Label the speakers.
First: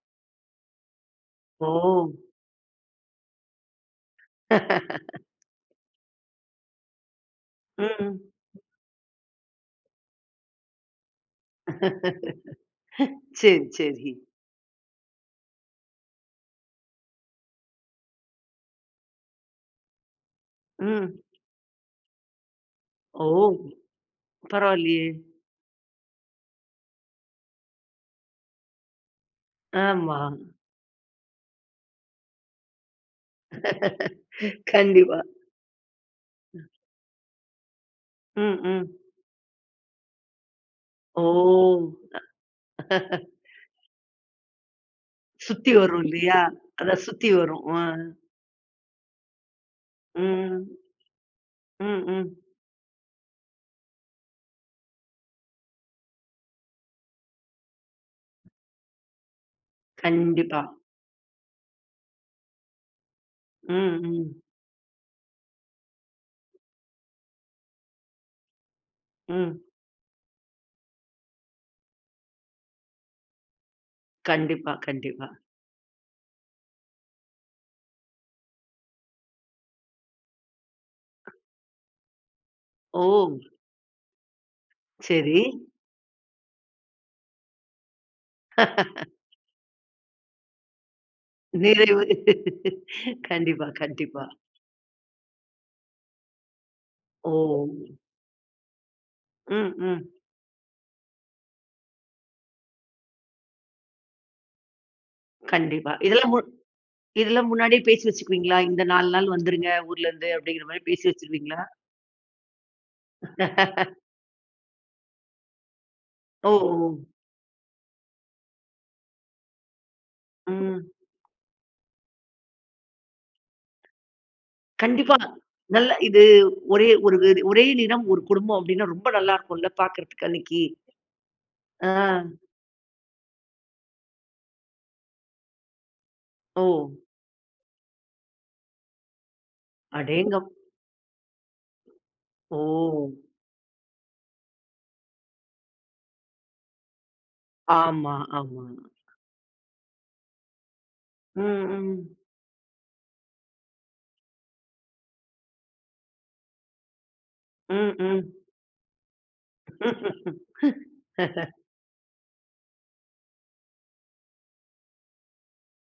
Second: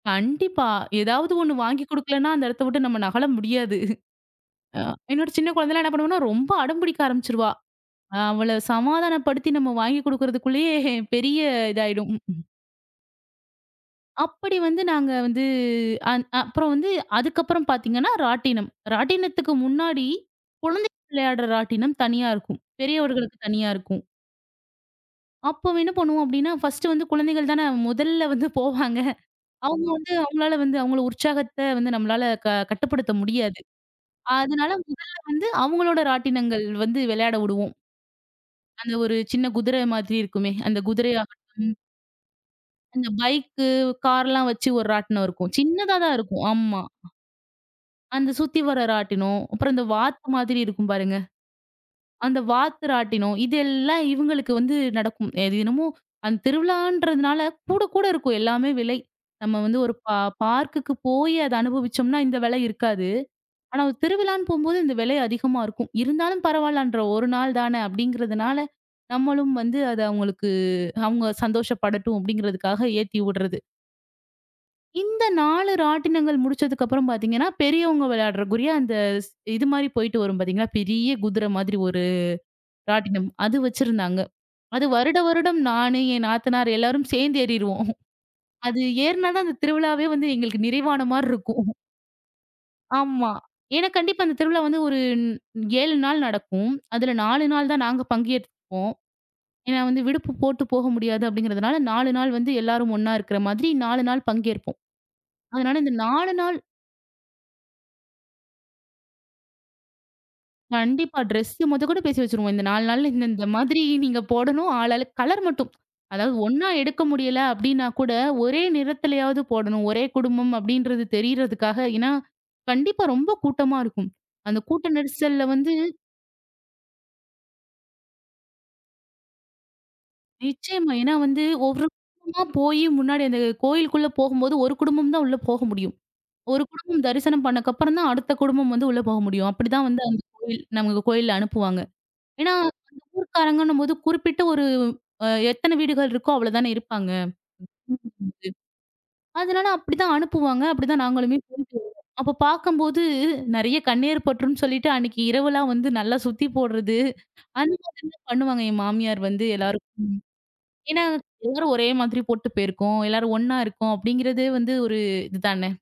Speaker 1: கண்டிப்பா. எதாவது ஒண்ணு
Speaker 2: ஓ!
Speaker 1: வாங்கி குடுக்கலன்னா, அந்த எடத்த விட்டு நம்ம நகல முடியாது. என்னோட சின்ன குழந்தைலாம் என்ன பண்ணுவான்னா, ரொம்ப அடம் பிடிக்க ஆரம்பிச்சிருவா.
Speaker 2: ம், ம்.
Speaker 1: அவள சமாதானப்படுத்தி நம்ம வாங்கி குடுக்கறதுக்குள்ளயே, பெரிய இதாயிடும். க்கும்.
Speaker 2: சரி சரி.
Speaker 1: அப்படி வந்து நாங்க வந்து அந் அ அப்புறம் வந்து, அதுக்கப்புறம் பாத்தீங்கன்னா, ராட்டினம். ராட்டினத்துக்கு முன்னாடி, குழந்தைங்க
Speaker 2: ம்.
Speaker 1: விளையாட்ற ராட்டினம் தனியா இருக்கும்.
Speaker 2: ஓ!
Speaker 1: பெரியவர்களுக்குத் தனியா இருக்கும்.
Speaker 2: பரவால்லையே!
Speaker 1: அப்ப அவ, என்ன பண்ணுவோம் அப்படின்னா, ஃபஸ்டு வந்து குழந்தைகள் தானே முதல்ல வந்து போவாங்க. அவுங்க வந்து
Speaker 2: ஆமா.
Speaker 1: அவுங்களால வந்து, அவுங்கள உற்சாகத்த வந்து நம்மளால க கட்டுப்படுத்த முடியாது. அதனால முதல்ல
Speaker 2: கண்டிப்பா.
Speaker 1: வந்து அவுங்களோட
Speaker 2: அ.
Speaker 1: ராட்டினங்கள் வந்து விளையாட உடுவோம்.
Speaker 2: ம்,
Speaker 1: அந்த
Speaker 2: ம்.
Speaker 1: ஒரு சின்ன குதிர மாரி இருக்குமே! அந்த குதிரையாகட்டும்,
Speaker 2: ஓ!
Speaker 1: அந்தப் பைக்கு, கார்லாம் வச்சு ஒரு ராட்டினம் இருக்கும்.
Speaker 2: சுத்தி
Speaker 1: சின்னதா
Speaker 2: வரும்
Speaker 1: தான்
Speaker 2: இல்லையா?
Speaker 1: இருக்கும். ஆமா.
Speaker 2: அதான் சுத்தி வரும். அ.
Speaker 1: அந்தச் சுத்தி வர்ற ராட்டினம். அப்புறம் அந்த வாத்து மாதிரி
Speaker 2: ம்,
Speaker 1: இருக்கும் பாருங்க
Speaker 2: ம்,
Speaker 1: அந்த
Speaker 2: ம்.
Speaker 1: வாத்து ராட்டினம். இதெல்லாம் இவுங்களுக்கு வந்து நடக்கும். எ தினமும், அந்தத் திருவிழான்றதுனால, கூட கூட இருக்கும். எல்லாமே விலை. நம்ம வந்து ஒரு பார்
Speaker 2: கண்டிப்பா.
Speaker 1: பார்க்குக்கு போயி அத அனுபவிச்சோம்ன்னா, இந்த விலை இருக்காது. ஆனா ஒரு
Speaker 2: ம், ம்.
Speaker 1: திருவிழான்னு போம்போது, இந்த விலை அதிகமா இருக்கும். இருந்தாலும் பரவால்லன்ற. 1 நாள் தானே அப்படிங்கறதுனால, நம்மளும்
Speaker 2: ம்.
Speaker 1: வந்து அத அவுங்களுக்கு, அவுங்க சந்தோஷப்படட்டும் அப்படிங்குறதுக்காக ஏத்தி உட்றது.
Speaker 2: கண்டிப்பா,
Speaker 1: இந்த
Speaker 2: கண்டிப்பா.
Speaker 1: 4 ராட்டினங்கள் முடிச்சதுக்கப்புறம் பாத்தீங்கன்னா, பெரியவங்க விளையாடுவதற்குரிய, அந்த ஸ் இது மாரி போயிட்டு வரும் பாத்தீங்கன்னா, பெரிய குதிர மாதிரி ஒரு ராட்டினம்.
Speaker 2: ஓ!
Speaker 1: அது வச்சிருந்தாங்க. அது வருட
Speaker 2: சரி.
Speaker 1: வருடம் நானு, என் நாத்தனார் எல்லாரும் சேந்து ஏறிருவோம். அது ஏறுனா தான் அந்தத் திருவிழாவே வந்து எங்களுக்கு நிறைவான மாரி இருக்கும்.
Speaker 2: நிறைவு.
Speaker 1: ஆமா.
Speaker 2: கண்டிப்பா,
Speaker 1: ஏன்னா கண்டிப்பா
Speaker 2: கண்டிப்பா.
Speaker 1: இந்தத் திருவிழா வந்து ஒரு 7 நாள் நடக்கும். அதுல 4
Speaker 2: ஓ!
Speaker 1: நாள் தான் நாங்க பங்கு ஏத்துப்போம்.
Speaker 2: ம்,
Speaker 1: ஏன்னா வந்து
Speaker 2: ம்.
Speaker 1: விடுப்பு போட்டுப் போக முடியாது அப்படிங்கறதுனால, 4 நாள் வந்து எல்லாரும் ஒண்ணா இருக்கற மாதிரி 4 நாள் பங்கேற்போம். அதனால
Speaker 2: கண்டிப்பா.
Speaker 1: இந்த
Speaker 2: இதெல்லாம்,
Speaker 1: 4
Speaker 2: மு
Speaker 1: நாள்
Speaker 2: இதெல்லாம் முன்னாடியே பேசி வச்சுக்குவீங்களா? "இந்த 4 நாள் வந்துருங்க, ஊர்ல இருந்து" அப்படிங்கிற மாரி பேசி
Speaker 1: கண்டிப்பா.
Speaker 2: வச்சுருவீங்களா?
Speaker 1: ட்ரெஸ்ஸு மொத கொண்டு பேசி வச்சிருவோம். இந்த 4 நாள்ல, இந்தந்த மாதிரி நீங்கப் போடணும். ஆளாளுக்கு, கலர் மட்டும், அதாவது
Speaker 2: ஓ,
Speaker 1: ஒண்ணா
Speaker 2: ஒ!
Speaker 1: எடுக்க முடியல அப்படின்னா கூட, ஒரே நிறத்துலயாவது போடணும். ஒரே குடும்பம்
Speaker 2: ம்.
Speaker 1: அப்படீன்றது தெரியறதுக்காக, ஏன்னா கண்டிப்பா ரொம்ப கூட்டமா இருக்கும். அந்தக் கூட்ட
Speaker 2: கண்டிப்பா.
Speaker 1: நெரிசல்ல வந்து
Speaker 2: நல்லா இது ஒரே, ஒரு ஒரே நிறம், ஒரு குடும்பம் அப்படின்னா, ரொம்ப நல்லா இருக்கும்ல பாக்கிறதுக்கு அன்னைக்கி.
Speaker 1: நிச்சயமா. ஏன்னா வந்து, ஒரு
Speaker 2: ஆ.
Speaker 1: பக்கமா போயி, முன்னாடி அந்தக் கோயிலுக்குள்ள போகும்போது, ஒரு குடும்பம் தான் உள்ள போக முடியும். ஒரு
Speaker 2: ஓ.
Speaker 1: குடும்பம் தரிசனம் பண்ணக்கப்புறம் தான், அடுத்த குடும்பம் வந்து உள்ள போக முடியும். அப்படி தான் வந்து அந்தக்
Speaker 2: அடேங்கப்
Speaker 1: கோயில் நமக்குக் கோயில்ல அனுப்புவாங்க. ஏன்னா,
Speaker 2: ஓ!
Speaker 1: அந்த ஊர்க்காரங்கன்னம்போது, குறிப்பிட்ட ஒரு அ எத்தன வீடுகள் இருக்கோ அவ்வள தானே இருப்பாங்க!
Speaker 2: ஆமா,
Speaker 1: [unintelligible]
Speaker 2: ஆமா.
Speaker 1: அதனால அப்டி தான் அனுப்புவாங்க. அப்டி தான் நாங்களும்
Speaker 2: ம்,
Speaker 1: போயிட்டு வருவோம்.
Speaker 2: ம்.
Speaker 1: அப்ப பாக்கம்போது, நெறையா கண்ணேர் பட்டுருன்னு சொல்லிட்டு, அன்னைக்கு இரவு எல்லாம் வந்து நல்லா சுத்தி போடுறது அந்த
Speaker 2: ம்,
Speaker 1: மாதிரிலாம்
Speaker 2: ம்.
Speaker 1: பண்ணுவாங்க. என் மாமியார் வந்து எல்லாருக்கும். ஏன்னா எல்லாரும் ஒரே மாதிரி போட்டுப் போயிருக்கோம். எல்லாரும் ஒண்ணா இருக்கோம் அப்படிங்கறதே வந்து ஒரு இது தானே!